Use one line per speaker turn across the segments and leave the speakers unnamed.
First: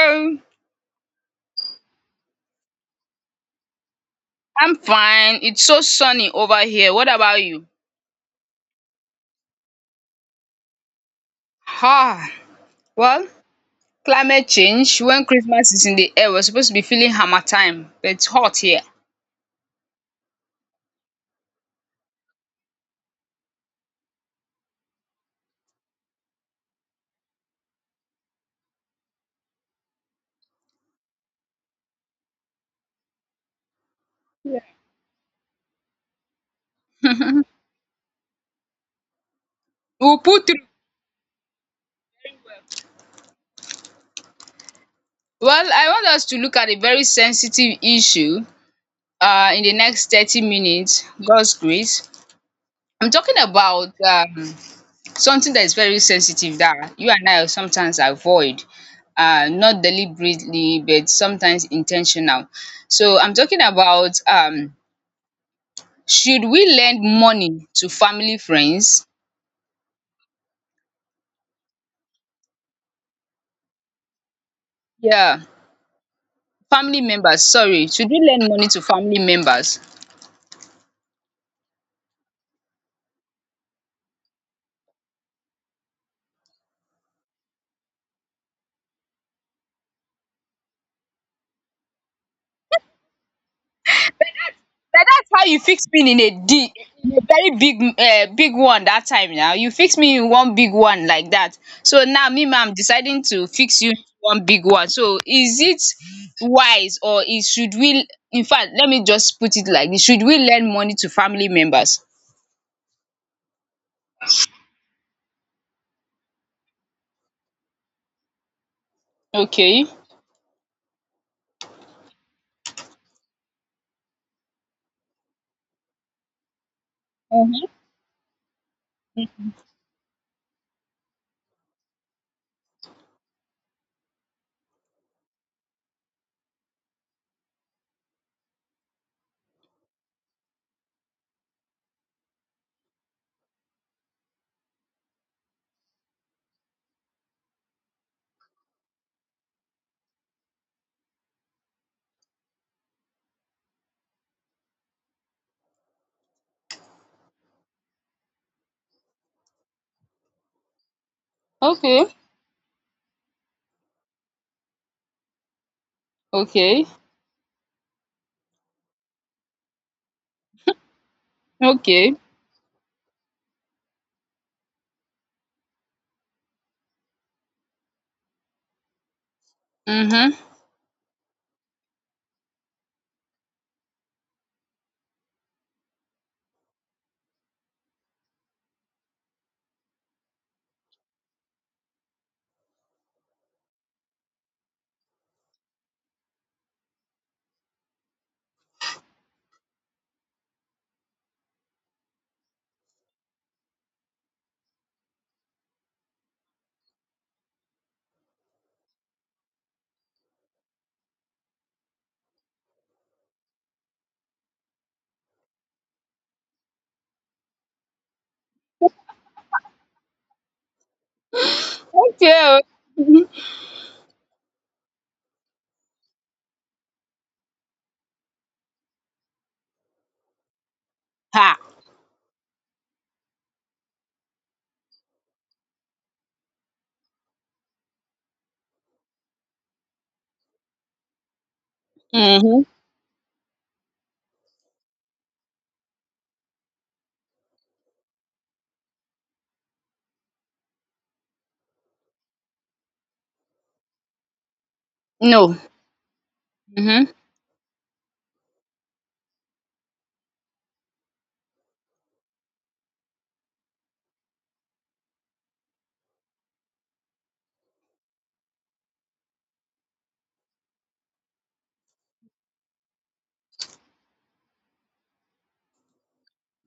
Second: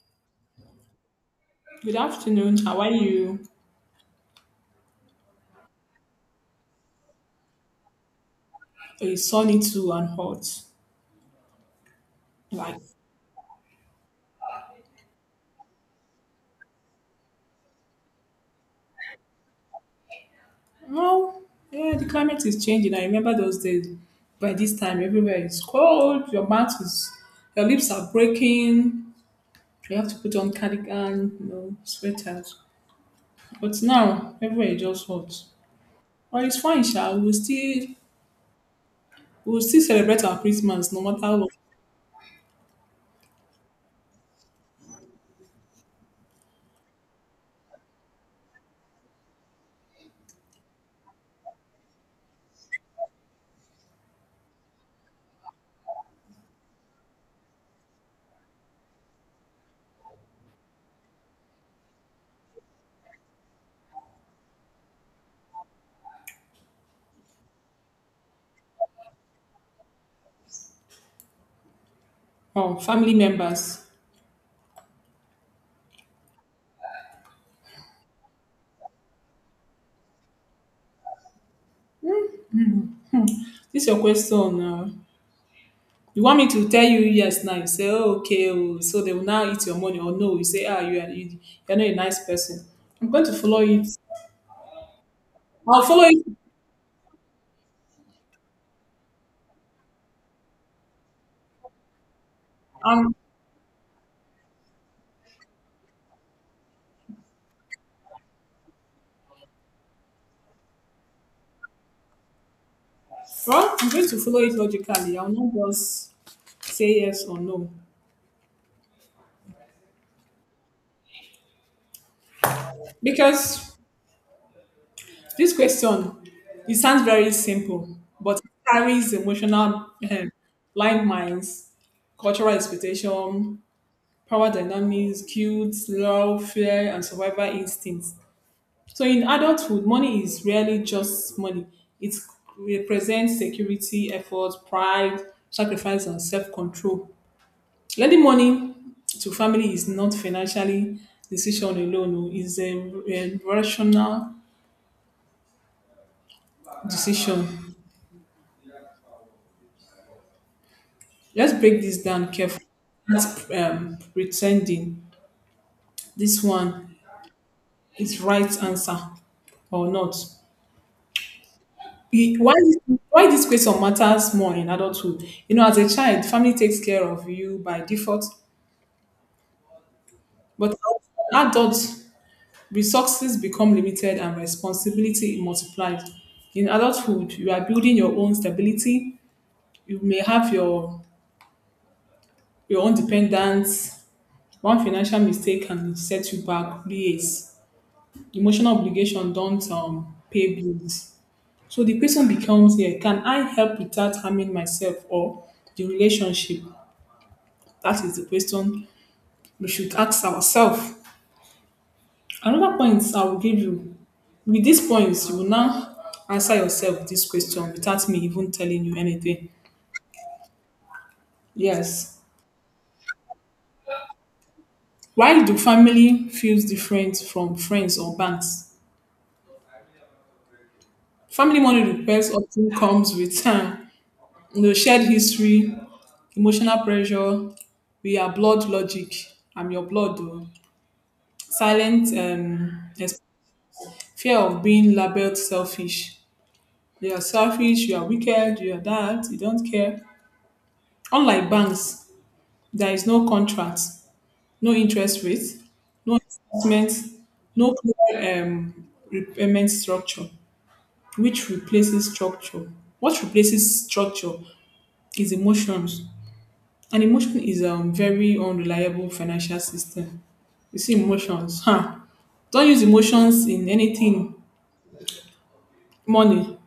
Hello.
Good afternoon. How are you?
I'm fine. It's so sunny over here. What about you?
It's sunny too and hot.
Ah,
Like,
well, climate change. When Christmas is in the air, we're supposed to be feeling hammer time, but it's hot here.
well, yeah, the climate is changing. I remember those days. By this time, everywhere is cold. Your lips are breaking. You have to put on cardigan, sweaters. But now, everywhere is just hot. But it's fine, Sha. We'll still
We'll
celebrate our
put through.
Christmas, no matter what.
Well, I want us to look at a very sensitive issue in the next 30 minutes. God's grace. I'm talking about something that is very sensitive that you and I sometimes avoid. Not deliberately, but sometimes intentional. So I'm talking about should we lend money to family friends
Oh, family members.
um family members, sorry. Should we lend money to family members?
This is your question now. You want me to tell you yes now? You say, oh, okay, oh, so they will now eat your money. Or no, you say, ah, you're not a nice person. I'm going to follow it.
Na, that's how you
I'll
fix me
follow it.
in a di in a very big big one that time. Now you fix me in one big one like that, so now me ma, I'm
Um,
deciding to fix you one big one. So is it wise, or is, should we, infact let me just put it like this, should we lend money to family members?
well, I'm going to follow it logically. I'll not just say yes or no.
Okay.
Because this question, it sounds very
um
simple, but it carries emotional landmines, cultural expectation, power dynamics, guilt, love, fear, and survival instincts. So in adulthood, money is rarely just money. It represents security, effort, pride, sacrifice, and self-control. Lending money to family is not financially decision alone. Oh, it's a rational decision. Let's break this
okay.
down carefully. That's pretending this one
Okay.
is right answer or not.
Okay.
E- Why why this question matters more in adulthood? You know, as a child, family takes care of you by default.
um
But as adults, resources become limited and responsibility multiplies. In adulthood, you are building your own stability. You may have your own dependence. One financial mistake can set you back years. Emotional obligation don't pay bills. So the question becomes here, can I help without harming myself or the relationship? That is the question we should ask ourselves. Another point I will give you with these points, you will now answer yourself this question without me even telling you anything. Yes.
Okay. You. Mhm.
Why do family feels different from friends or banks?
Ha.
Family money request often comes with time, shared history, emotional pressure. We are blood logic. I'm your blood, though. Silent
Mhm.
fear of being labeled selfish. You are selfish. You are wicked. You are that. You don't care. Unlike banks, there is no contract, no interest
No.
rate, no investment,
Mhm.
no clear repayment structure, which replaces structure. What replaces structure is emotions, and emotion is a very unreliable financial system. You see, emotions, huh? Don't use emotions in anything. Money,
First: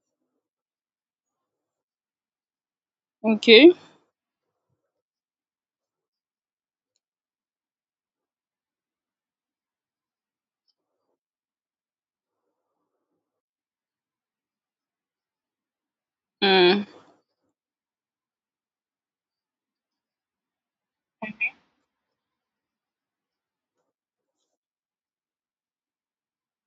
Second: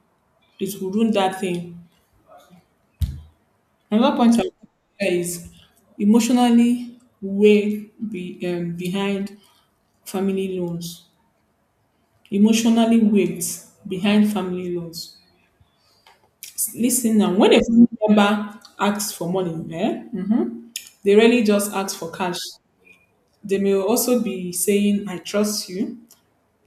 it will ruin that thing.
Okay.
Another point I want to share is emotionally way be, behind family loans emotionally weight behind family loans.
Mm.
Lis ten now, when a family member asks for money, they rarely just ask for cash. They may also be saying, I trust you,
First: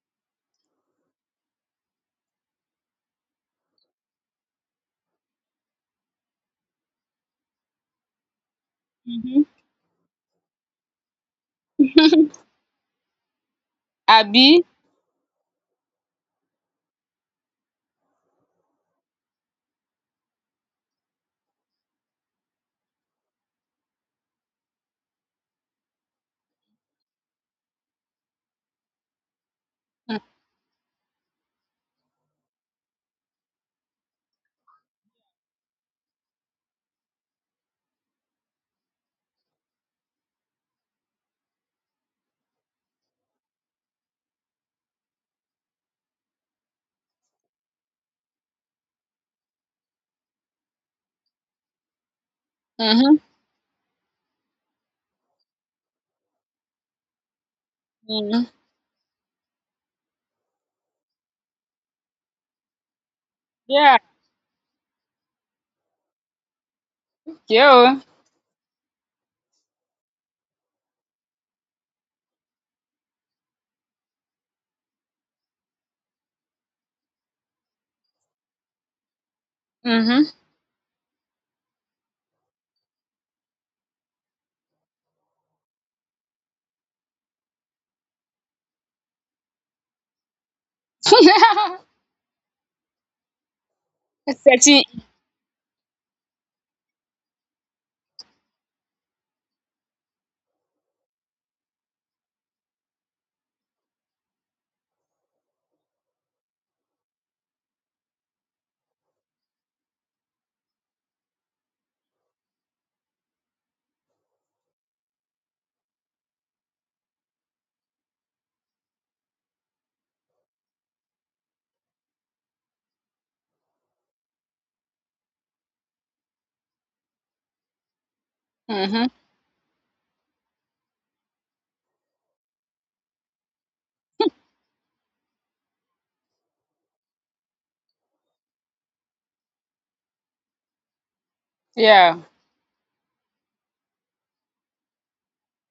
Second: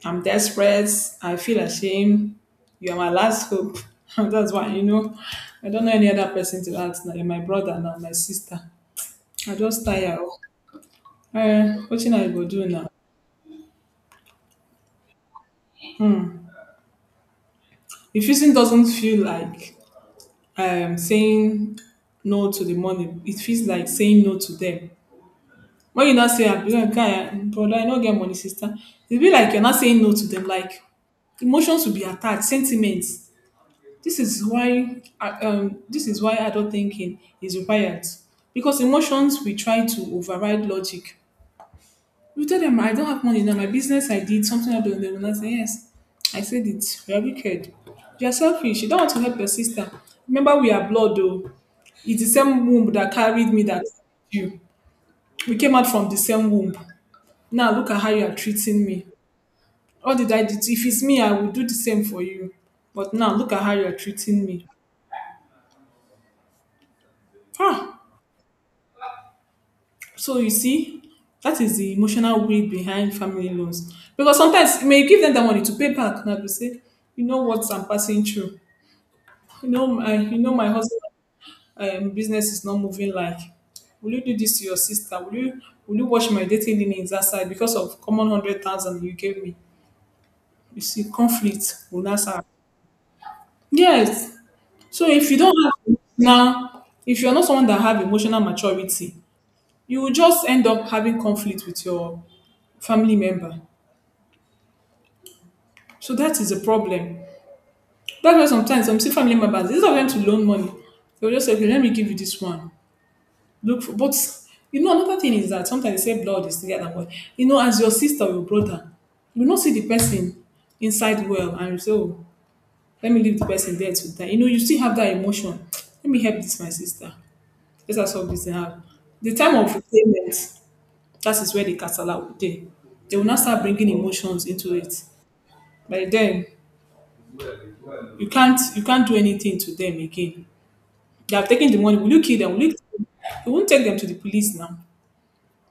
I'm desperate, I feel ashamed, you are my last hope. That's why, I don't know any other person to ask now. You're my brother now, my sister.
Mhm.
I just tire. What you I go do now?
Abi.
Refusing doesn't feel like saying no to the money, it feels like saying no to them. When you not say, "I'm "Ah, guy, brother, I don't get money, sister," it be like you're not saying no
Mhm.
to them. Like emotions will be attached, sentiments. This is why adult thinking is required because emotions we try to override logic. You tell them I don't have money now, my business I did, something happened, they will not say yes. I said it. You are wicked. You are selfish. You don't want to help your sister. Remember, we are blood though. It's the same womb that carried me that you. We came out from the same womb. Now look at how you are
Mhm.
treating me. What did I do? If it's me, I will do the same for you. But now look at how you are
Yeah.
treating me.
Yeah.
Huh. So you see, that is the emotional weight behind family loans. Because sometimes you may give them the money to pay back. Now to say, you know what I'm passing through. You know my,
Mhm.
you know my husband business is not moving like. Will you do this to your sister? Will you watch my dating limits outside because of common 100,000 you gave me? You see, conflict will not start. Yes.
Searching.
So if you don't have now, if you're not someone that have emotional maturity, you will just end up having conflict with your family member. So that is a problem. That's why sometimes I'm see family members, instead of them to loan money, they'll just say, okay, let me give you this one. Look for, but another thing is that sometimes they say blood is thicker than water. You know, as your sister or your brother, you not see the person inside well and you say, oh, let me leave the person there to die. You know, you still have that emotion. Let me help this my sister. Let us solve this thing out.
Mhm.
The time of payment, that is where the casala will dey. They will now start bringing emotions into it. By then, you can't do anything to them again. They have taken the money. Will
Yeah.
you kill them? Will you? Kill them? You won't take them to the police now.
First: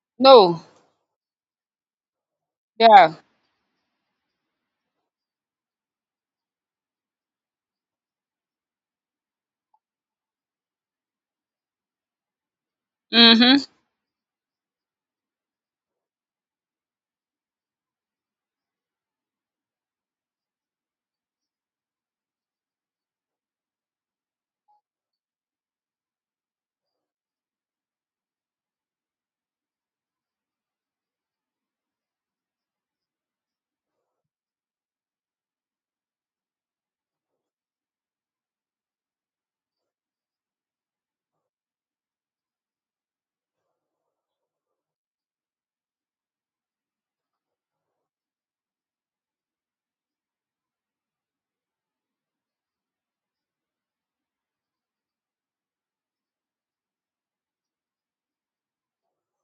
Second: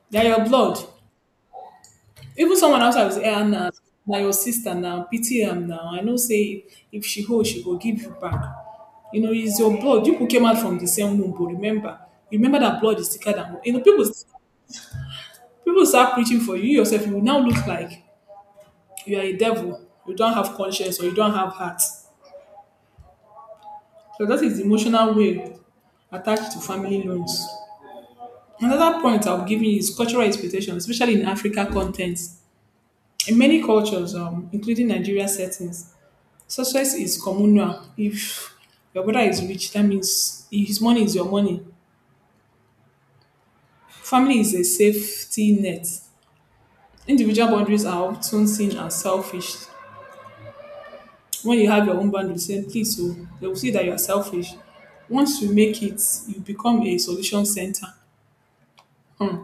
They are your
No.
blood. Even someone outside will
Yeah.
say, "Eh, Anna, now your sister now, pity am now. I know say if she hold, she go give you back." You know, it's your blood. You people came out from the same womb, but remember that blood is thicker than
Mhm.
you know. People start preaching for you. You yourself, you will now look like you are a devil. You don't have conscience or you don't have heart. So that is the emotional way attached to family loans. Another point I'll give you is cultural expectations, especially in Africa contents. In many cultures, including Nigeria settings, success is communal. If your brother is rich, that means his money is your money. Family is a safety net. Individual boundaries are often seen as selfish. When you have your own boundaries, say please, so they will see that you are selfish. Once you make it, you become a solution center. Hmm.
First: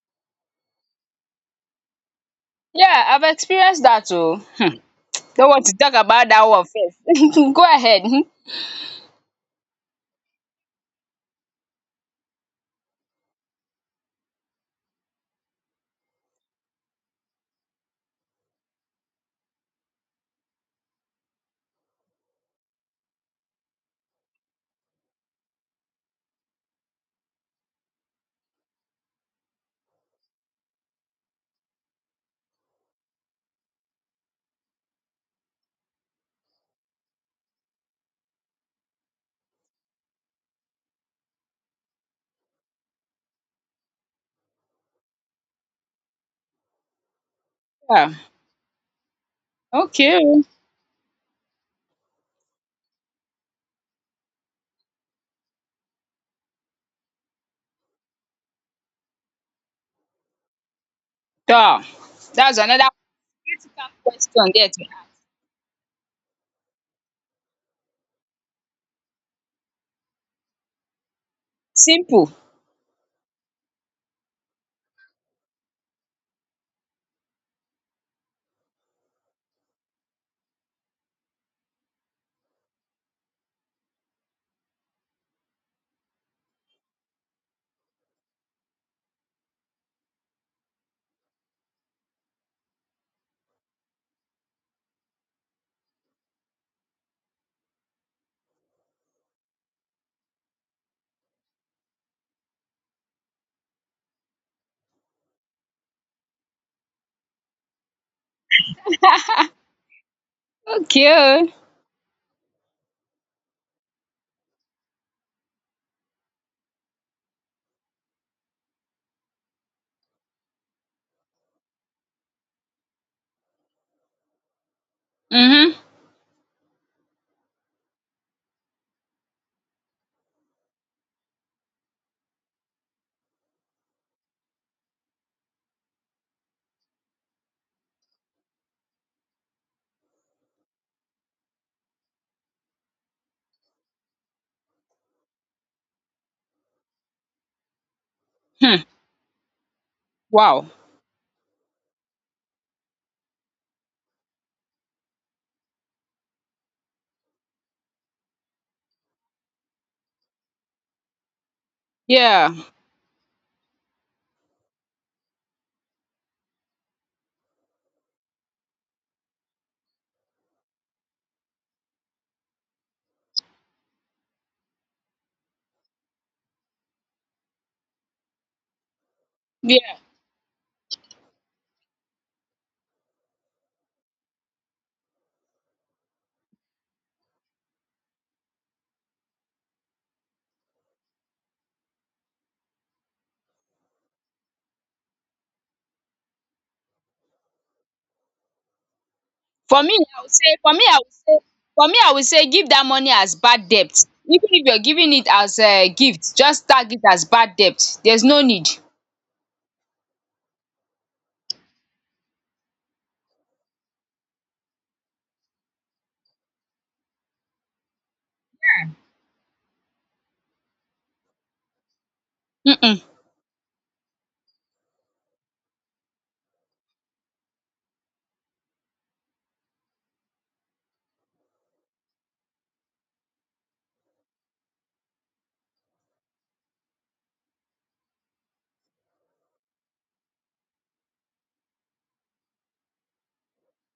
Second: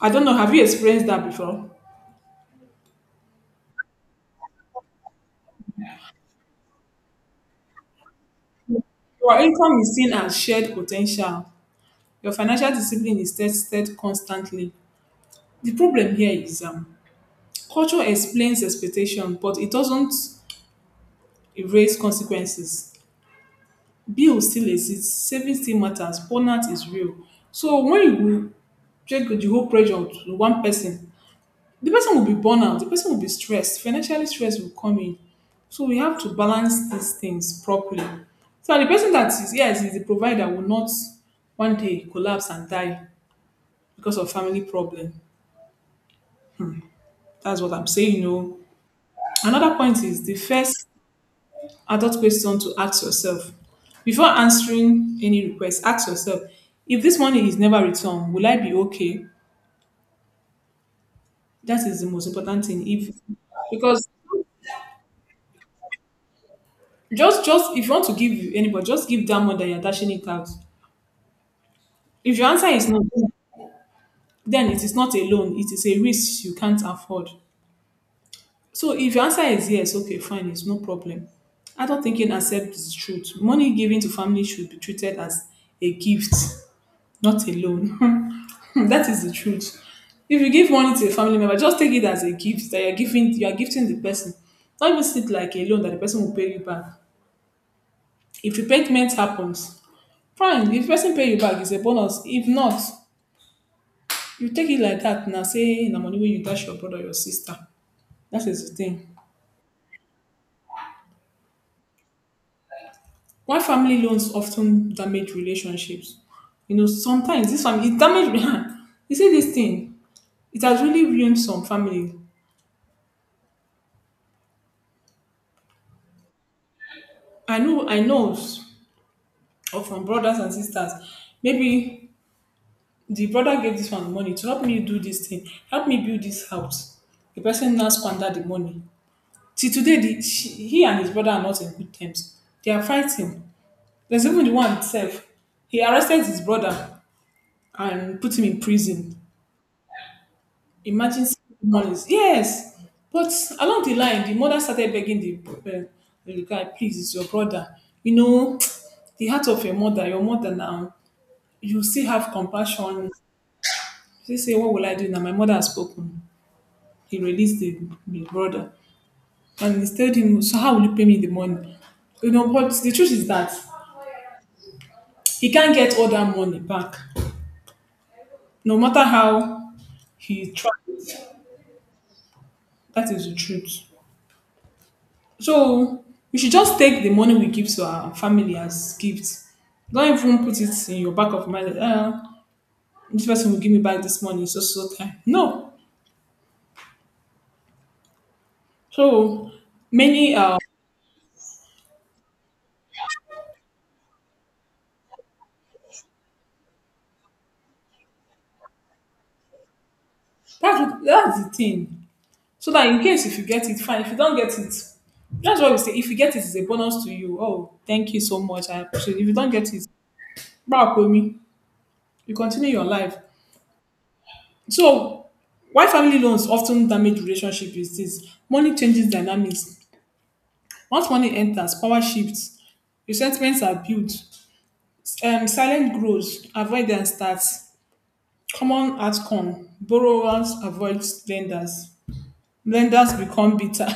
I don't know. Have you experienced that before?
Yeah, I've experienced that too. Hmm. Don't want to talk about that one first. Go ahead. Mhm.
Your income is seen as shared potential. Your financial discipline is tested constantly. The problem here is culture explains expectation, but it doesn't erase consequences. Bills still exist, savings still matters, burnout is real. So when you will take the whole pressure to one person, the person will be burned out, the person will be stressed, financially stress will come in. So we have to balance these things properly. So the person that is yes is the provider will not one day collapse and die because of family problem. That's what I'm
Yeah.
saying. No. Another point is the
Okay.
first adult question to ask yourself. Before answering any request, ask yourself if this money is never returned, will I be okay?
Yeah.
That is the most
That's
important
another
thing. If
critical
because
question there to ask.
just if you want to give anybody, just give that money that you're dashing it out.
Simple.
If your answer is no, then it is not a loan, it is a risk you can't afford. So if your answer is yes, okay, fine, it's no problem. Adult thinking accepts the truth. Money given to family should be treated as a gift not alone. That is the truth. If you give money to a family member, just take it as a gift that you're giving. You are gifting the person. Don't even see it like a loan that the person will pay you back. If repayment happens, fine. If person pay you back, it's a bonus. If not, you take it like that. Now say na money when you dash your brother or your sister. That is the thing.
Okay.
Why family loans often damage relationships? You know, sometimes this family it damage. You see this thing. It has really ruined some family.
Mhm.
I know. Or from brothers and sisters. Maybe the brother gave this one money to help me do this thing, help me build this house. The person now squandered the money. Till today, he and his brother are not in good terms. They are fighting. There's even the one itself. He arrested his brother and put him in
Hmm.
prison.
Wow.
Imagine months. Yes, but along the line, the mother started begging uh, the guy, please, it's your brother. You know, the heart of your mother now, you still have
Yeah,
compassion. He say, "What will I do now? My mother has spoken." He released the brother and he told him, "So how will you pay me the money?" You know, but the truth is that he can't get all that money back. No matter how
yeah.
he tries, that is the truth. So we should just take the money we give to our family as gifts. Don't even put it in your back of mind that this person will give me back this money so so time. No. So
For me, I would
many
say for me, I would say for me, I would say give that money as bad debt. Even if you're giving it as a gift, just tag it as bad debt. There's no need.
that's the thing. So that in case if you get it, fine. If you don't get it, that's what we say. If you get it, it's a bonus to you. Oh, thank you so much. I appreciate it. If you don't get it, back with me. You continue your
Mm-mm.
life. So why family loans often damage relationship is this. Money changes dynamics. Once money enters, power shifts, resentments are built, silent grows, avoidance starts, common outcome, borrowers avoid lenders, lenders become bitter,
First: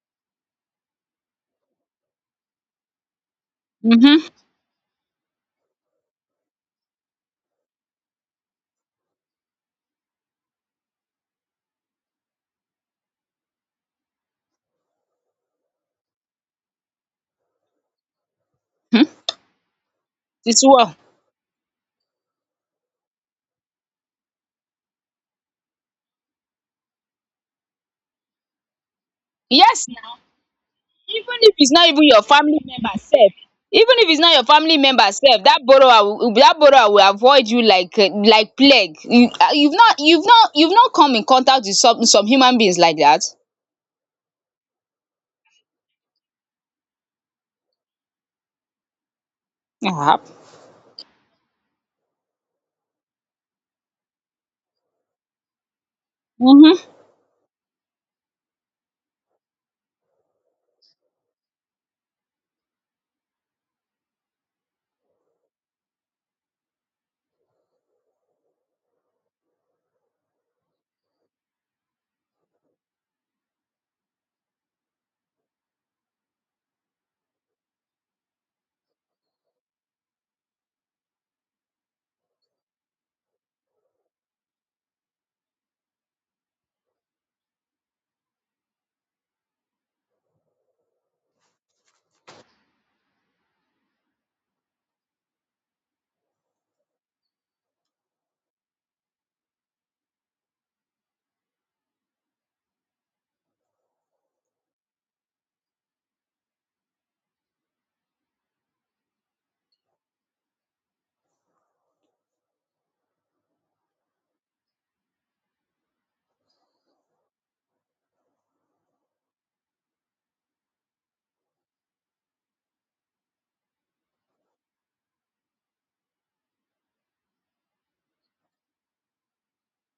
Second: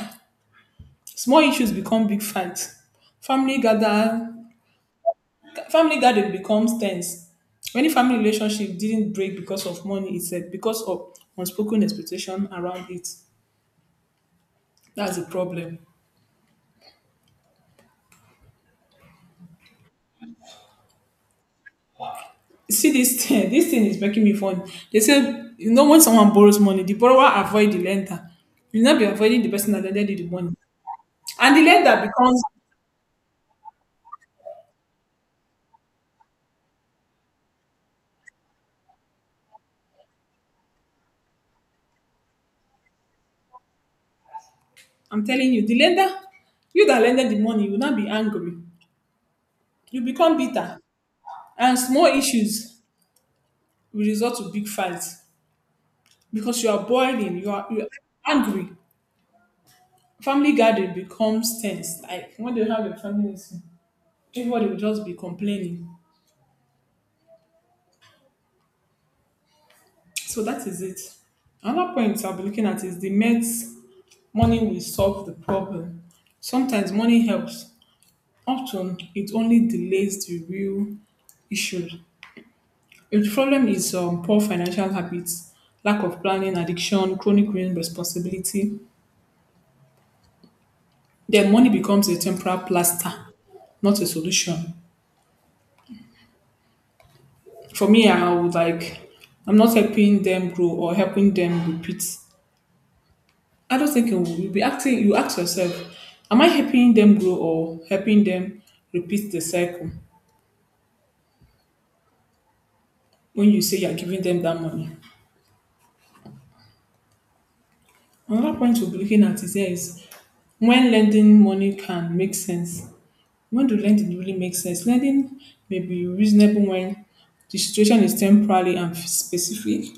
small issues become big fights, family
Mm-hmm.
gather Family garden becomes tense. Many family relationship didn't break because of money itself, because of unspoken expectation around it. That's the problem.
Hmm. It's well.
See this thing, this thing is making me fun. They say, you know, when someone borrows money, the borrower avoid the lender. You will not be avoiding the person that
Yes,
lended
now.
you the money.
Even if
And the
it's not
lender
even your
becomes,
family member self, Even if it's not your family member self, that borrower will avoid you like plague. You, you've not you've not come in contact with some human beings like that.
I'm telling you, the lender, you that lended the money, you will not be angry. You
Yeah.
become bitter. And small issues will result to big fights because you
Mm-hmm.
are boiling, you are angry. Family gathering becomes tense. Like when they have a family meeting, everybody will just be complaining. So that is it. Another point I'll be looking at is the Mets money will solve the problem. Sometimes money helps. Often it only delays the real issue. If the problem is poor financial habits, lack of planning, addiction, chronic responsibility, then money becomes a temporary plaster, not a solution. For me, I would like I'm not helping them grow or helping them repeat. I don't think you will you'll be asking you ask yourself, am I helping them grow or helping them repeat the cycle when you say you're giving them that money? Another point we'll be looking at is, here is when lending money can make sense. When the lending really makes sense, lending may be reasonable when the situation is temporary and specific.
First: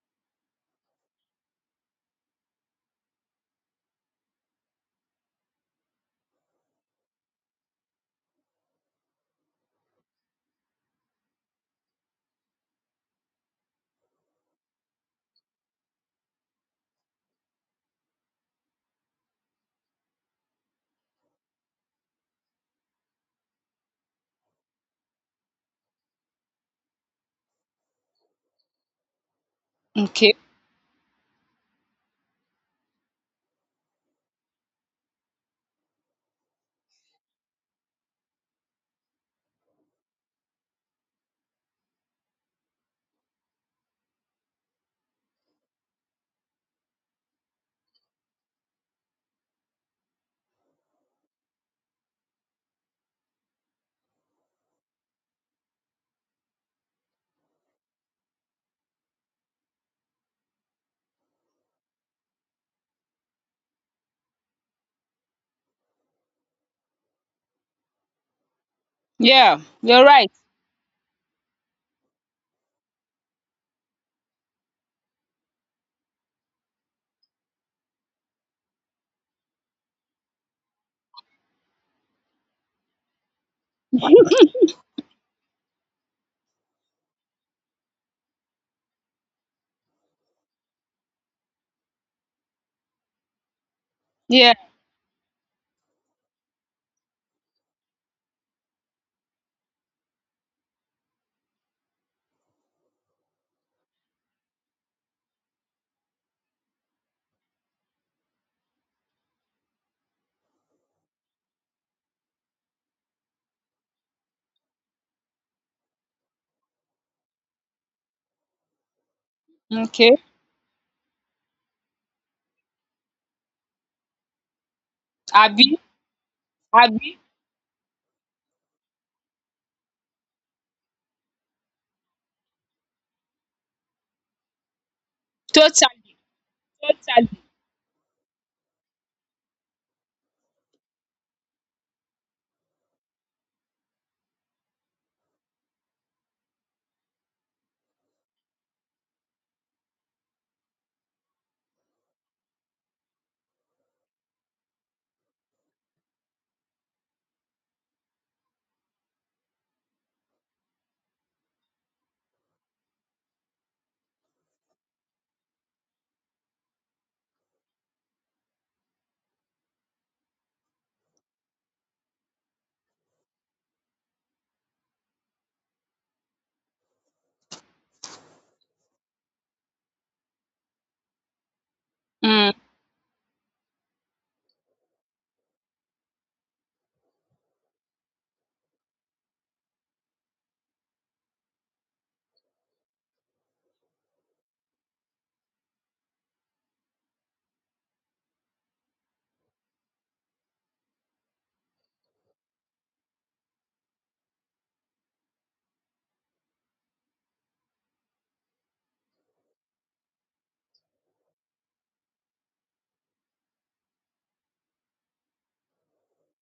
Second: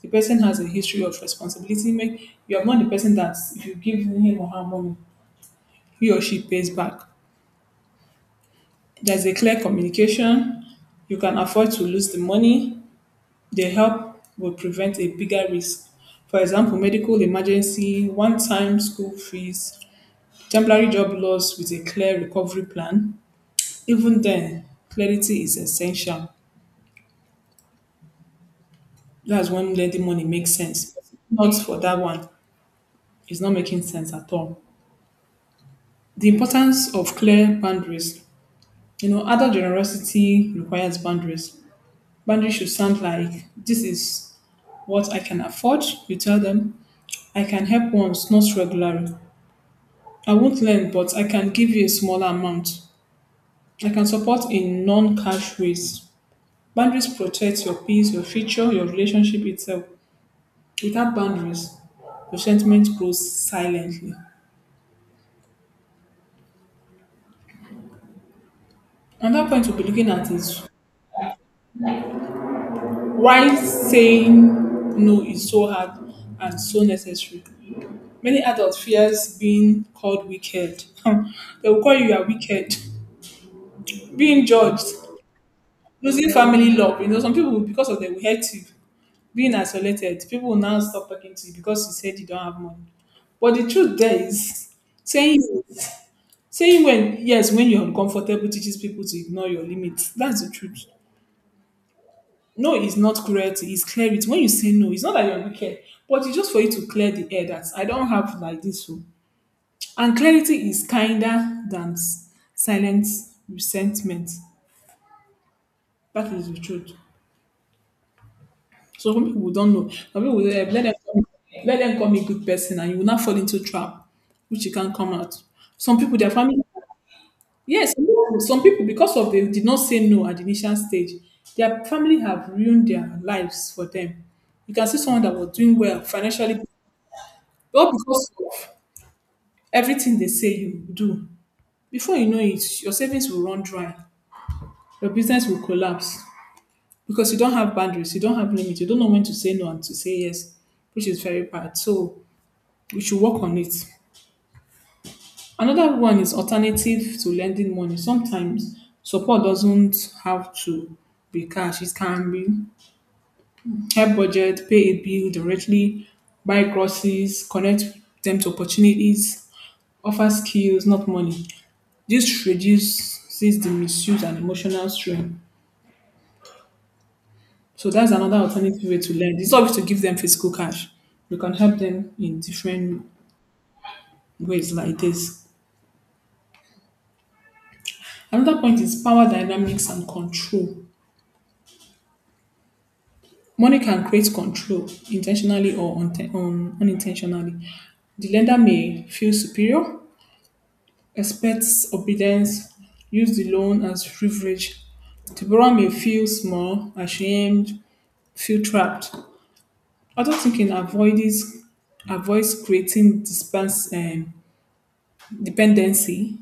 The person has a history of responsibility. Make you are not the person that if you give him or her money, he or she pays back. There's a clear communication. You can afford to lose the money. The help will prevent a bigger risk. For example, medical emergency, one-time school fees, temporary job loss with a clear recovery plan. Even then, clarity is essential. That's when lending money
Okay.
makes sense. Not for that one, it's not making sense at all. The importance of clear boundaries. You know, adult generosity requires boundaries. Boundaries should sound like this is what I can afford. You tell them, I can help once, not regularly. I won't lend, but I can give you a smaller amount. I can support in non cash ways. Boundaries protect your peace, your future, your relationship itself. Without boundaries, resentment grows silently. Another
Yeah,
point we'll be
you're
looking at
right.
is why saying no is so hard and so necessary. Many adults fears being called wicked. They will call you you are wicked. Being judged, losing family love. You know, some people because of them will hate you. Being isolated, people will now stop talking to you because you said you don't have money. But the truth there
Yeah,
is saying yes, saying when yes when you're uncomfortable teaches people to ignore your limits. That's the truth. No, it's not cruelty. It's clear it. When you say no, it's not that you're wicked, but it's just for you to clear the air that I don't have like this. So. And clarity is kinder than silent resentment. That is the truth. So some people don't know.
okay.
Some people will, eh, let them come, let them call me good person, and you will not fall into trap, which you can't come out.
Abby.
Some people, their family,
Abby.
yes, some people, because of they did not say no at the initial stage, their family have ruined their lives for them. You can see someone that was doing well
Totally,
financially.
totally.
All because of everything they say you do. Before you know it, your savings will run dry. Your business will collapse because you don't have boundaries, you don't have limits, you don't know when to say no and to say yes, which is very bad. So we should work on it. Another one is alternative to lending money. Sometimes support doesn't have to be cash. It can be help budget, pay a bill directly, buy groceries, connect them to opportunities, offer skills, not money. This reduces the misuse and emotional strain. So that's another alternative way to learn. It's not always to give them physical cash. We can help them in
Mm,
different ways like this. Another point is power dynamics and control. Money can create control intentionally or unintentionally. The lender may feel superior, expects obedience, use the loan as leverage. The borrower may feel small, ashamed, feel trapped. Adult thinking avoids creating dependency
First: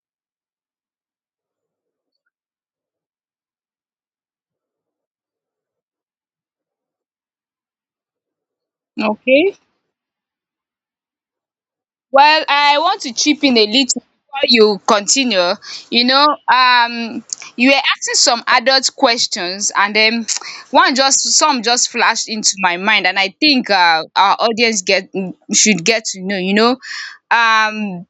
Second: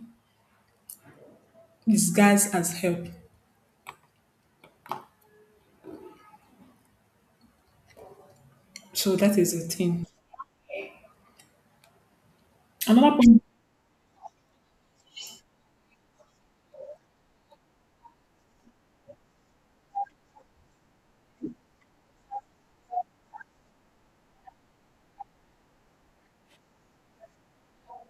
disguised as help. So that is
okay.
the thing.
Well, I want
Another
to
point
chip in a little before you continue. You know, you were asking some adult questions, and then one, just some just flashed into my mind, and I think our audience get, should get to know. You know, um,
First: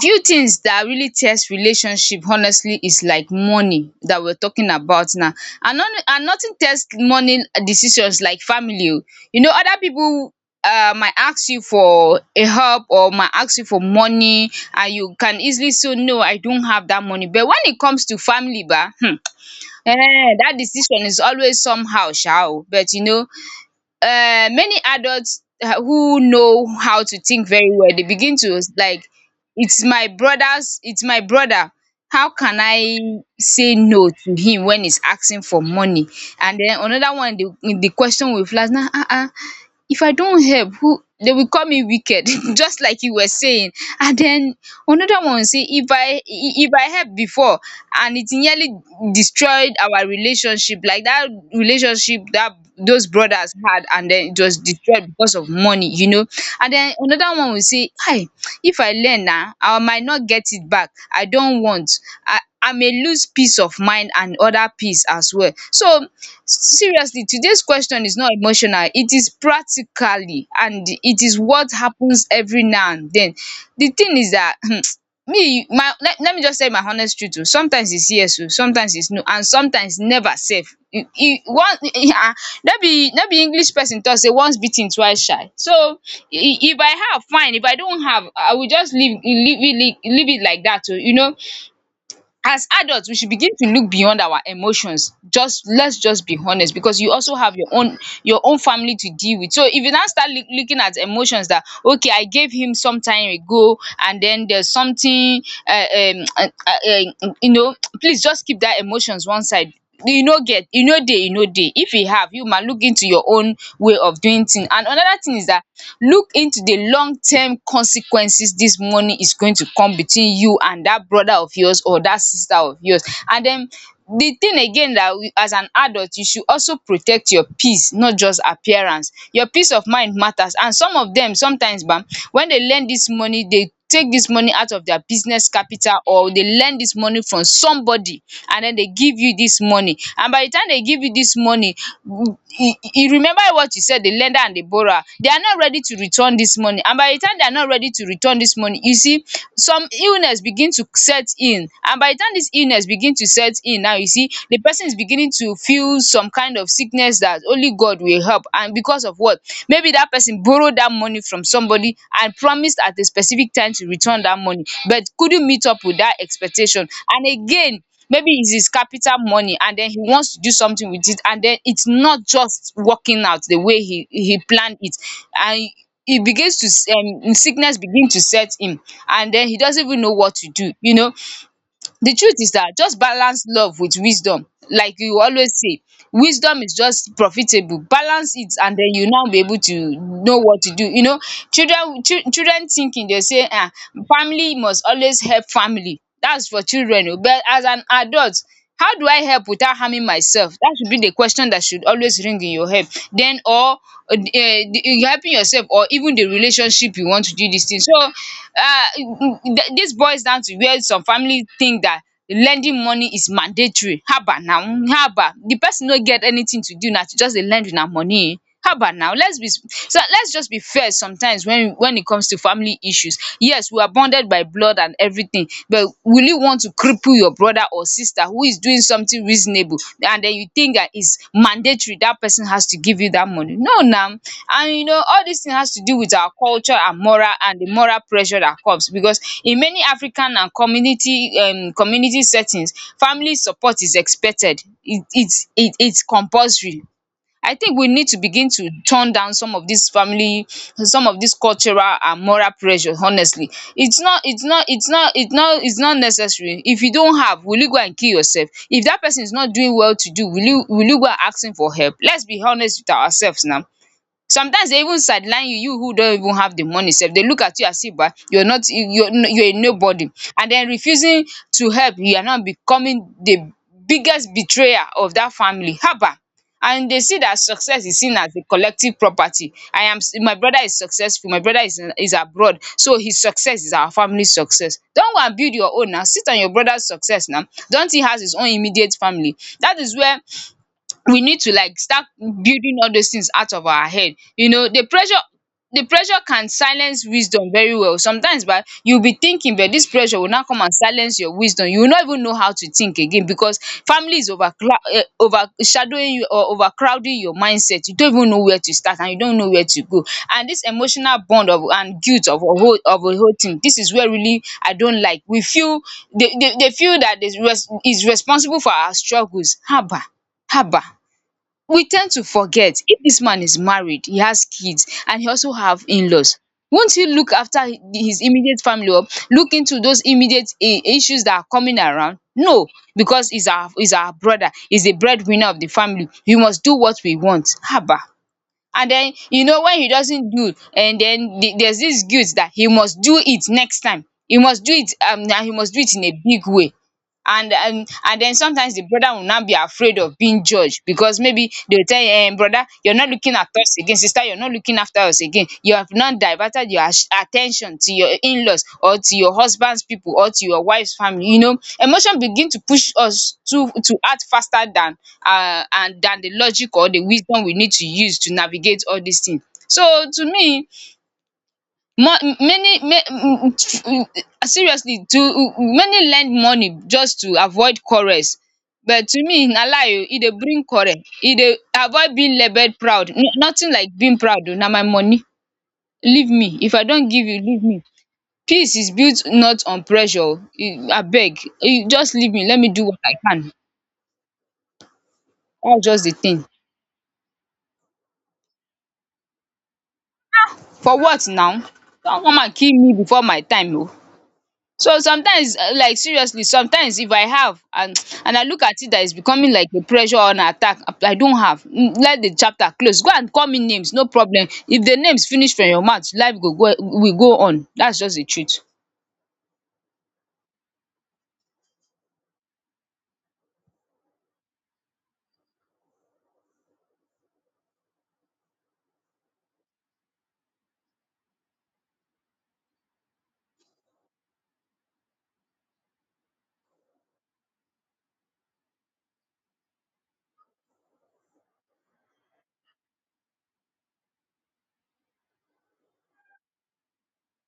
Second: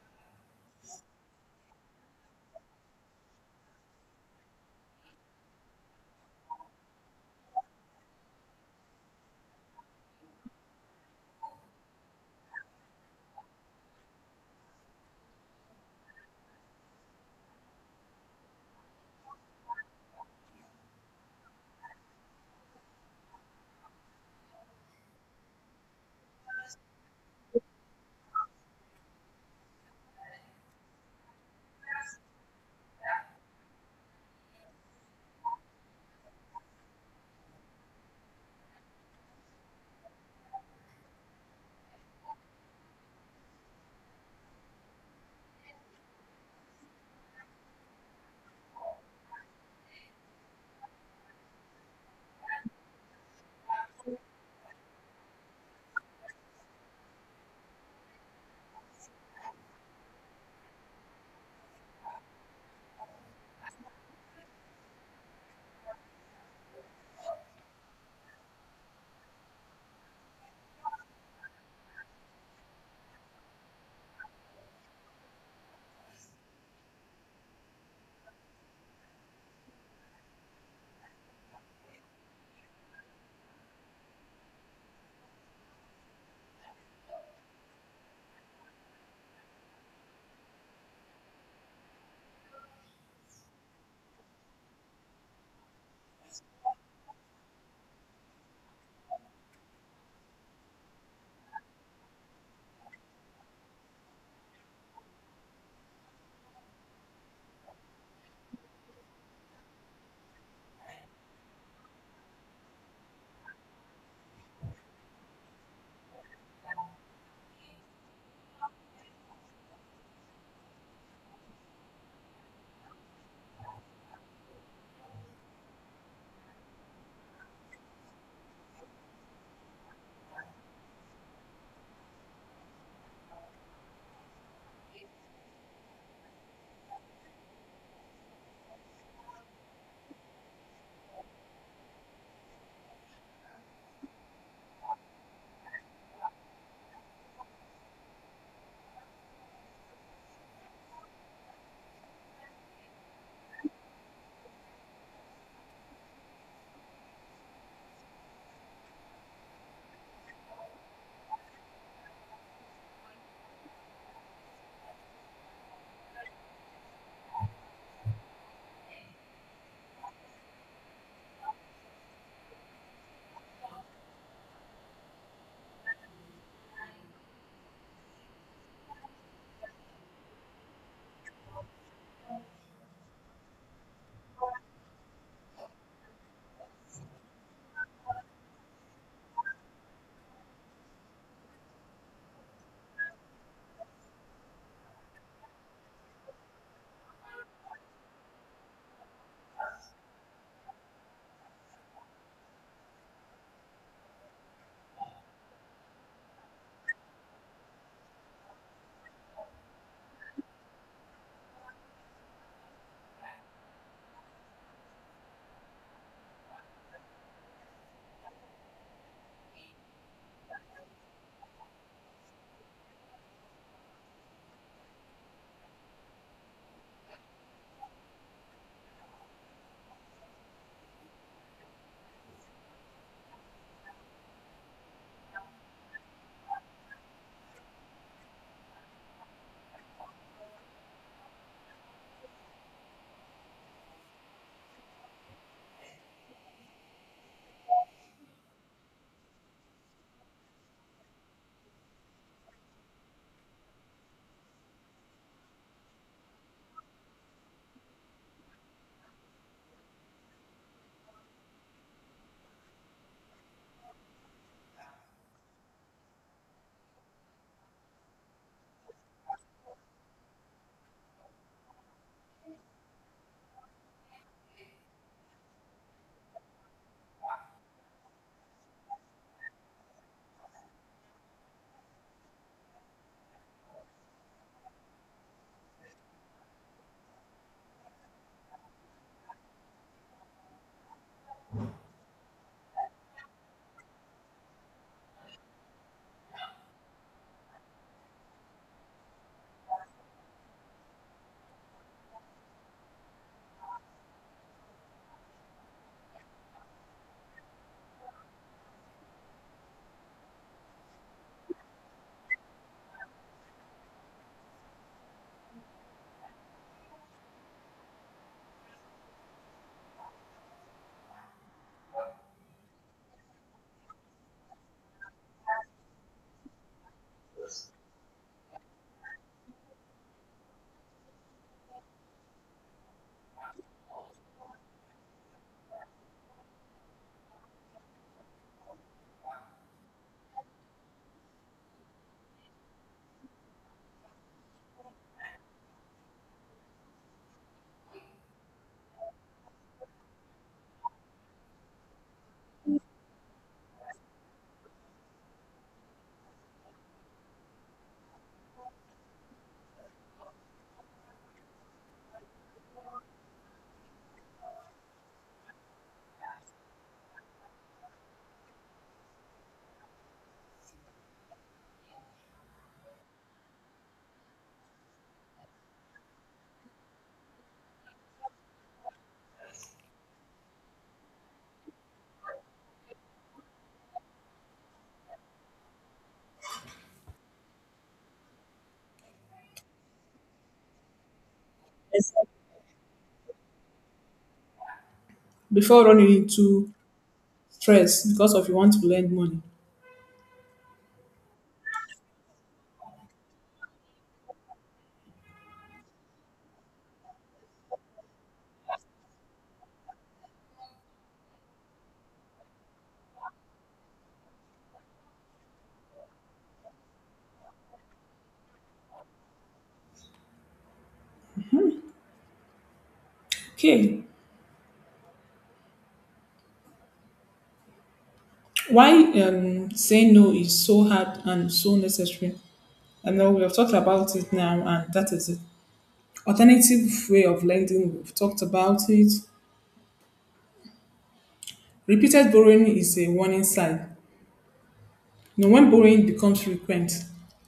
few things that really test relationship honestly is like money that we're talking about now. And none, and nothing test money decisions like family oh. You know, other people might ask you for a help or might ask you for money, and you can easily say no, I don't have that money, but when it comes to family ba, that decision is always somehow shall. But you know, many adults who know how to think very well, they begin to like, it's my brother's, it's my brother, how can I say no to him when he's asking for money? And then another one, the question will flash now, ah, ah, if I don't help, who, they will call me wicked, just like you were saying. And then another one say, if if I help before, and it nearly destroyed our relationship, like that relationship that those brothers had, and then it was destroyed because of money, you know. And then another one will say, hi, if I learn now, I might not get it back. I don't want. I may lose peace of mind and other peace as well. So seriously, today's question is not emotional, it is practically, and it is what happens every now and den. The thing is dat me my, let me just tell you my honest truth oo. Sometimes is yes oo, sometimes is no, and sometimes never sef. E e one no be English person talk sey once bitten twice shy. So if I have fine, if I don't have I will just leave it, leave it like dat oo. You know, as adult we should begin to look beyond our emotions. Just let's just be honest, because you also have your own family to deal with. So if you now start looking at emotions that, okay, I gave him some time ago, and then there's something um um uh, uh, you know, please just keep that emotions one side. E no get, e no dey. If e have, you ma look into your own way of doing thing. And another thing is that, look into the long term consequences. This money is going to come between you and that brother of yours or that sister of yours. And then the thing again, that we, as an adult, you should also protect your peace, not just appearance. Your peace of mind matters. And some of them sometimes ba, when they learn this money, they take this money out of their business capital, or they lend this money from somebody, and then they give you this money. And by the time they give you this money, you remember what you said, the lender and the borrower, they are not ready to return this money. And by the time they are not ready to return this money, you see some illness begin to set in. And by the time this illness begin to set in, now you see the person is beginning to feel some kind of sickness that as only God will help. And because of what? Maybe that person borrowed that money from somebody and promised at a specific time to return that money, but couldn't meet up with that expectation. And again, maybe it's his capital money, and then he wants to do something with it, and then it's not just working out the way he planned it. And he begins to sickness begin to set him, and then he doesn't even know what to do, you know. The truth is that just balance love with wisdom, like you always say. Wisdom is just profitable, balance it, and then you now be able to know what to do, you know. Children, children thinking, they say, ah, family must always help family. That's for children oo. But as an adult, how do I help without harming myself? That should be the question that should always ring in your head. Then or helping yourself or even the relationship, you want to do this thing. So dis boils down to where some family think that lending money is mandatory. Haba now, haba! The person no get anything to do na to just dey lend una money. How about now? Let's be so, let's just be fair sometimes when it comes to family issues. Yes, we are bonded by blood and everything, but will you want to cripple your brother or sister who is doing something reasonable, and then you think that it's mandatory that person has to give you that money? No, now. And you know, all this thing has to do with our culture and moral, and the moral pressure that comes, because in many African and community, community settings, family support is expected. It's compulsory. I think we need to begin to turn down some of these family, some of these cultural and moral pressure, honestly. It's not it's not it's not it's not it's not necessary. If you don't have, will you go and kill yourself? If dat person is not doing well to do, will you go and ask him for help? Let's be honest with ourselves now. Sometimes dey even sideline you, you who don even have the money sef, dey look at you as if bah, you're not you're you're a nobody, and den refusing to help, you are now becoming the biggest betrayer of dat family. Haba! And they see dat success is seen as a collective property. I am, my brother is successful, my brother is abroad, so his success is our family success. Don go and build your own now, sit on your brother's success now. Don't, he has his own immediate family? Dat is where we need to like start building all those things out of our head, you know. The pressure can silence wisdom very well sometimes. But you will be thinking, but this pressure will now come and silence your wisdom, you will not even know how to think again, because family is overcloud, overshadowing you or overcrowding your mindset, you don't even know where to start, and you don't know where to go. And this emotional bond of, and guilt of a whole thing, this is where really I don't like we feel they feel that is responsible for our struggles. Haba, haba, we tend to forget, if this man is married, he has kids, and he also have in-laws. Won't he look after his immediate family, or look into those immediate issues that are coming around? No, because he's our brother, he's the breadwinner of the family, we must do what we want. Haba. And then you know, when he doesn't do, and den there's this guilt that he must do it next time, he must do it, and he must do it in a big way. And then sometimes the brother will now be afraid of being judged, because maybe they will tell him, "Brother, you're not looking at us again. Sister, you're not looking after us again. You have now diverted your attention to your in-laws, or to your husband's people, or to your wife's family." You know, emotion begin to push us to act faster than and than the logic or the wisdom we need to use to navigate all these things. So to me, More many seriously, to many lend money just to avoid quarrels. But to me, na lie o, e dey bring quarrel. E dey avoid being labelled proud. Nothing like being proud o, na my money. Leave me. If I don give you, leave me. Peace is built not on pressure o. Abeg just leave me, let me do what I can. That's
before
just
running
the thing.
into stress because of you want to lend money.
For what now? Don come and kill me before my time o. So sometimes, like, seriously, sometimes if I have, and I look at it that is becoming like a pressure or an attack, I don't have. Let the chapter close, go and call me names, no problem. If the names finish from your mouth, life go go will go on. That's just the truth.
Okay, why saying no is so hard and so necessary. I know we have talked about it now, and that is it. Alternative way of lending, we've talked about it. Repeated borrowing is a warning sign. You know, when borrowing becomes frequent,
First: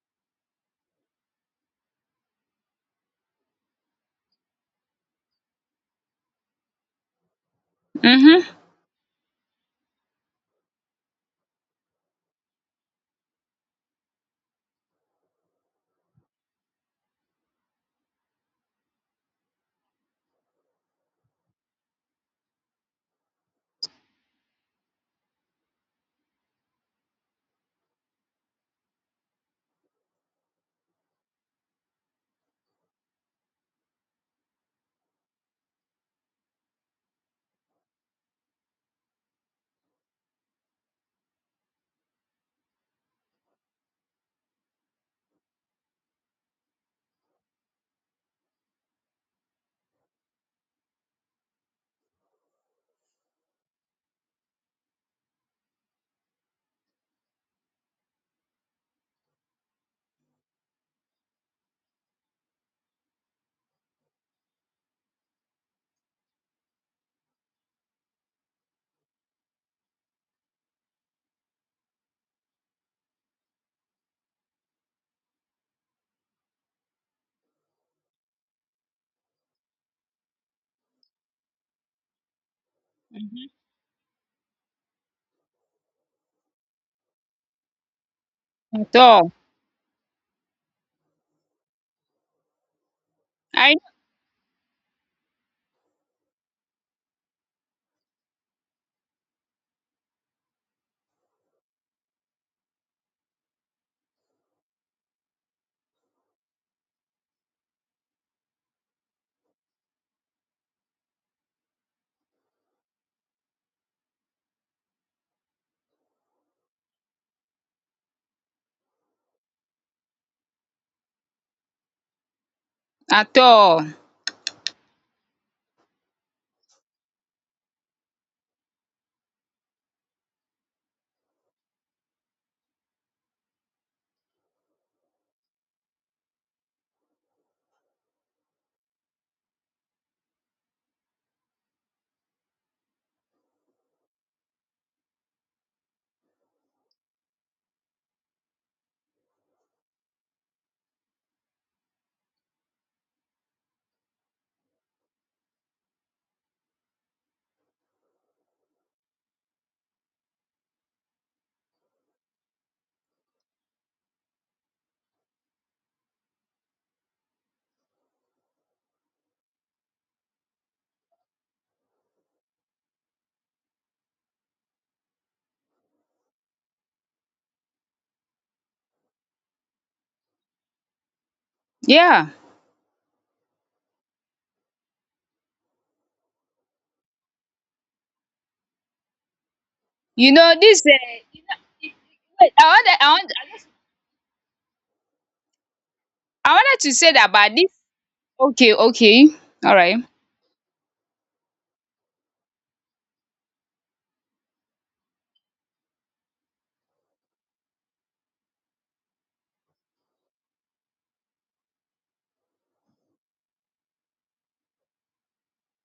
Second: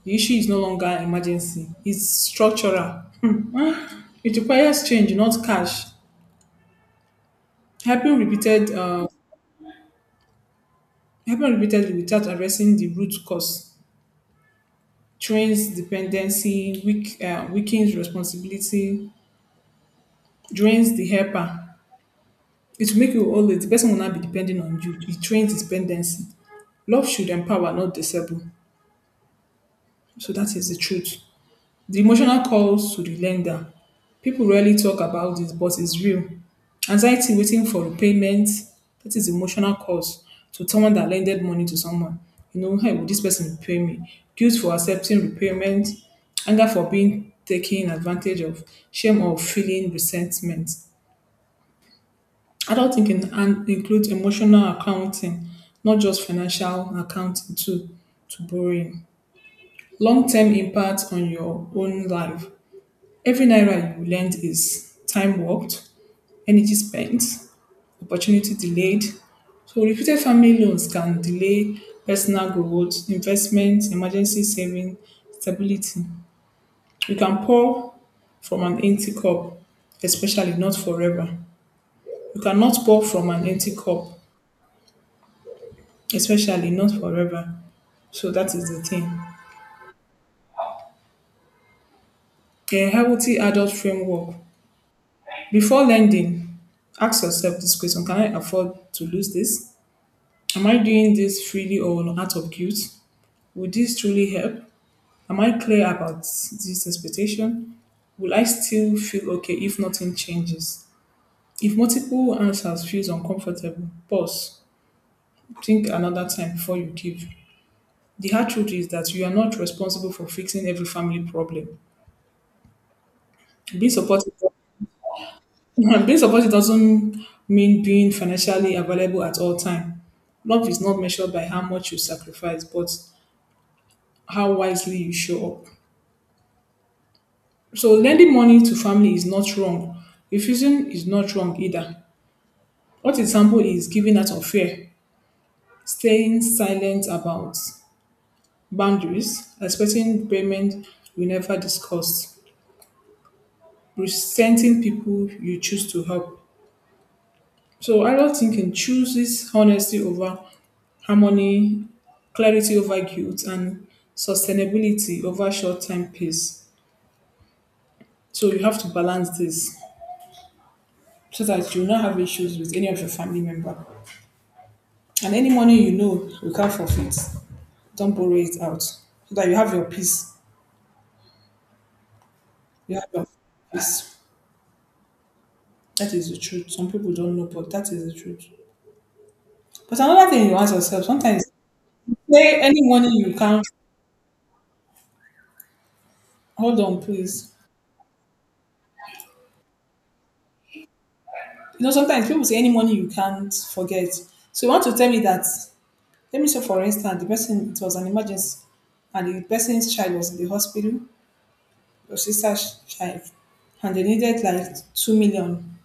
the issue is no longer emergency, it's structural. It requires change, not cash. Helping
um
repeated, uh, Helping repeatedly without addressing the root cause trains dependency, weakens responsibility, drains the helper. It will make you always, the person will not be depending on you. It trains dependency. Love should empower, not disable. So that is the truth. The emotional calls to the lender. People rarely talk about this, but it's real. Anxiety waiting for repayment. That is emotional calls to someone that lended money to someone. You know, hey, will this person repay me? Guilt for accepting repayment. Anger for being taken advantage of. Shame or feeling resentment. Adult thinking and includes emotional accounting, not just financial accounting too, to borrowing. Long-term impact on your own life. Every naira you lend is time worked, energy spent, opportunity delayed. So repeated family loans can delay personal growth, investment, emergency saving, stability. You can pour from an empty cup, especially not forever. You cannot pour from an empty cup, especially not forever. So that is the
At
thing.
all.
A healthy adult
I
framework. Before lending, ask yourself this question. Can I afford to lose this? Am I doing this freely or out of guilt? Would this truly help? Am I clear about this expectation? Will I still feel okay if nothing changes? If multiple answers feels uncomfortable, pause. Think another time before you give. The hard truth is that you are not responsible for fixing every family problem.
At all.
Being supportive, being supportive doesn't mean being financially available at all time. Love is not measured by how much you sacrifice, but how wisely you show up. So lending money to family is not wrong. Refusing is not wrong either. What example is giving out of fear, staying silent about boundaries, expecting payment we never discussed, resenting people you choose to help. So adult thinking chooses honesty over harmony, clarity over guilt, and sustainability over short-term peace. So you have to balance this so that you will not have issues with any of your family member. And any money you know you can't forfeit, don't borrow it out. So that you have your peace.
Yeah,
You have your peace. That is the truth. Some people don't know, but that is the truth. But another
you
thing
know
you ask
this,
yourself,
you
sometimes
know, it- wait,
say
I
any
want.
money you can't
I
hold
wanted to
on,
say that,
please.
but this. Okay, alright.
You know, sometimes people say any money you can't forget. So you want to tell me that let me say for instance, the person it was an emergency and the person's child was in the hospital, your sister's child, and they needed like 2 million.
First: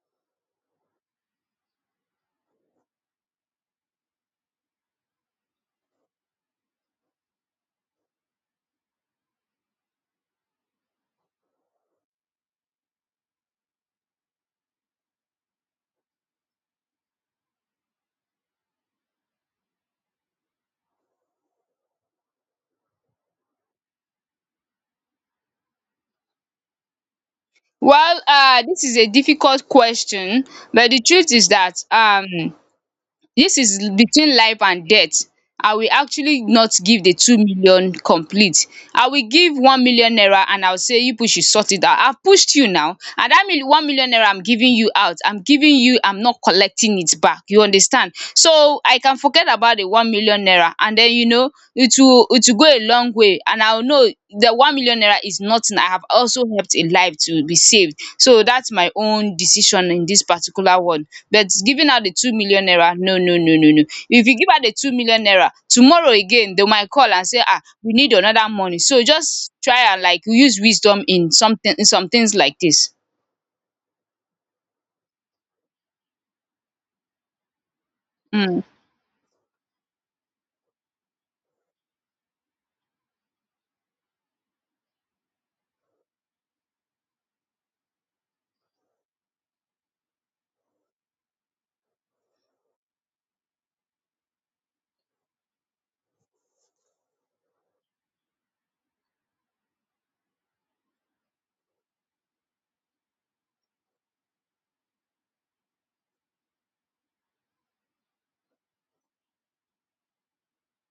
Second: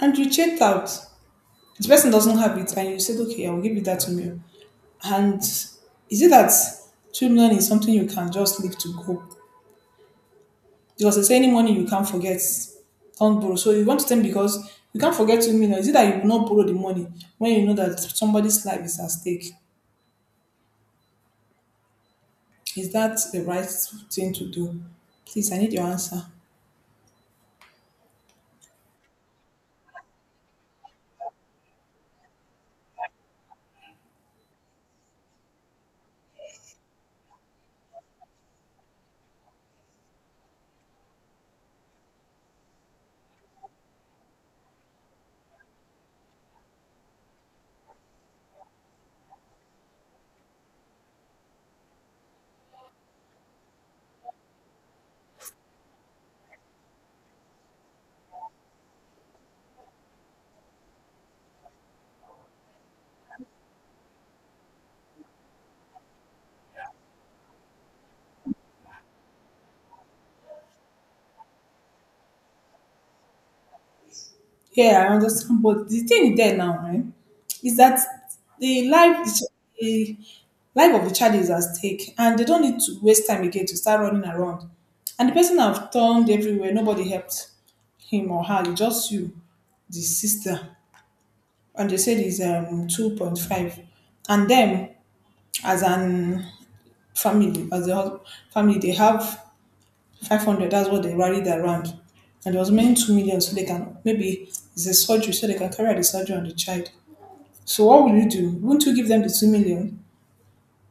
And you checked out. The person doesn't have it, and you said, "Okay, I will give you that meal." And is it that 2 million is something you can just leave to go? Because it's any money you can't forget, don't borrow. So you want to tell me because you can't forget 2 million. Is it that you will not borrow the money when you know that somebody's life is at stake? Is that the right thing to do? Please, I need your answer.
Well, this is a difficult question, but the truth is that, dis is between life and death. I will actually not give the 2 million complete. I will give 1 million naira, and I will say, you people should sort it out. I've pushed you now, and that mil 1 million naira I'm giving you out, I'm giving you, I'm not collecting it back, you understand? So I can forget about the 1 million naira. And then you know, it will go a long way, and I will know the 1 million naira is nothing, I have also helped a life to be saved. So that's my own decision in this particular one. But giving out the 2 million naira, no, no, no, no, no. If you give out the 2 million naira, tomorrow again they might call and say, ah, we need another money. So just try and like use wisdom in some things like this.
Yeah, I understand. But the thing there now, right, is that
Mm.
the life, the life of the child is at stake, and they don't need to waste time again to start running around. And the person have turned everywhere. Nobody helped him or her. It's just you, the sister, and they said he's 2.5, and them as an family, family, they have 500. That's what they rallied around, and it was meant 2 million so they can maybe it's a surgery so they can carry out the surgery on the child. So what will you do? Won't you give them the 2 million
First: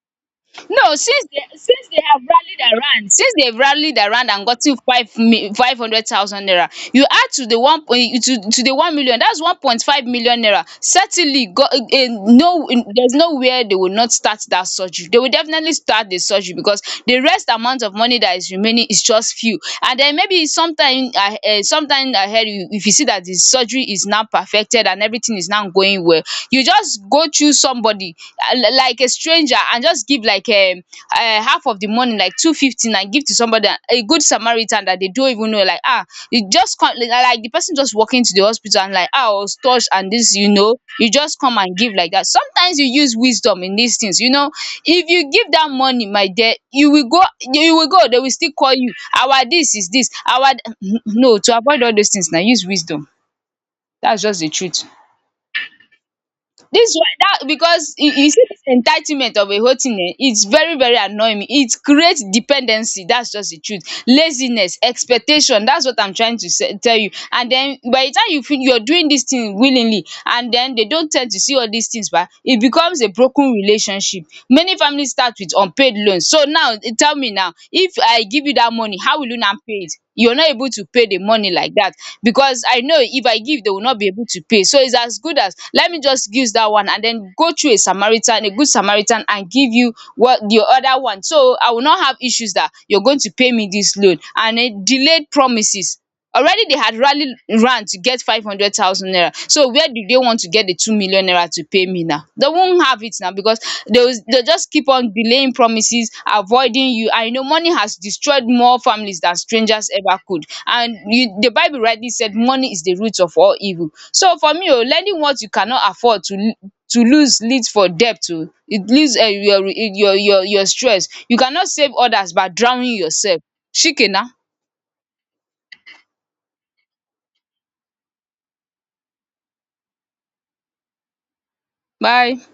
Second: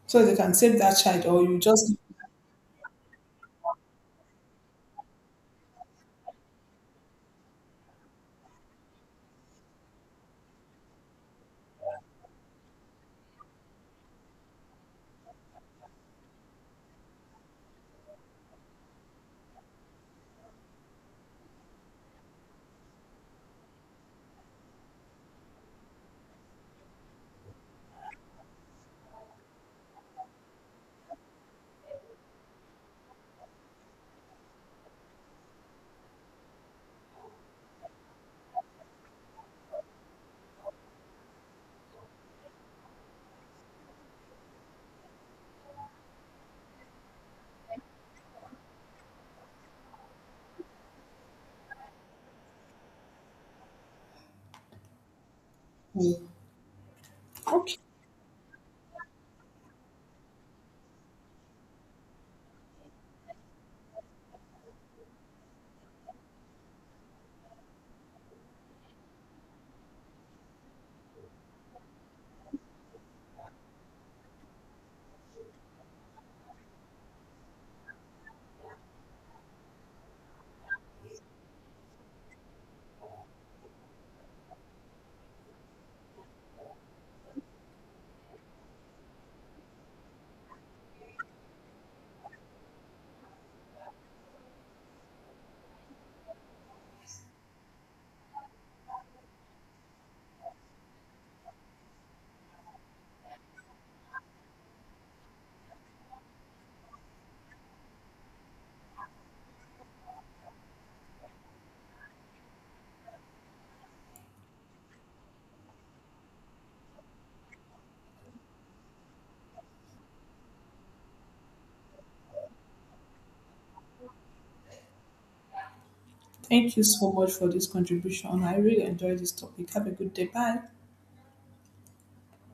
so they can save that
No.
child, or you just?
Since they've rallied around and gotten 500,000 naira, you add to the one point to the 1 million, that's 1.5 million naira certainly go. No. There's nowhere they will not start that surgery, they will definitely start the surgery, because the rest amount of money that is remaining is just few. And then maybe sometime, sometime ahead, if you see that the surgery is now perfected and everything is now going well, you just go choose somebody, like a stranger, and just give, like, half of the money, like 250 na, give to somebody, a good Samaritan that they don't even know, like, you just come, like the person just walking to the hospital, and like, um, I was touched, and this you know, you just come and give like that. Sometimes you use wisdom in these things, you know. If you give dat money, my dear, you will go, you will go, dey will still call you. Our dis is dis our No. To avoid all those things, na use wisdom. Dats just the truth.
give them-
Dis one, that
Okay.
because you see dis entitlement of a whole thing, its very very annoying me, it create dependency. Dats just the truth. Laziness, expectation, dats what I'm trying to tell you. And den by the time you feel you're doing dis thing willingly, and den they don't tend to see all dis things ba, it becomes a broken relationship. Many families start with unpaid loans. So now tell me now, if I give you that money, how will you now pay it? You're not able to pay the money like that, because I know if I give, they will not be able to pay. So it's as good as, let me just use that one and then go through a Samaritan, a good Samaritan, and give you what the other one. So I will not have issues that you're going to pay me this loan, and it delayed promises. Already they had rallied round to get 500,000 naira. So where do they want to get the 2 million naira to pay me now? They won't have it now, because they'll just keep on delaying promises, avoiding you. I know money has destroyed more families than strangers ever could. And you, the Bible rightly said money is the root of all evil. So for me, oh, lending what you cannot afford to to lose leads for debt oh. It leaves, your stress. You cannot save others by drowning yourself. Shike na.
Thank you so much for this contribution. I really enjoyed this topic. Have a good day. Bye.
Bye.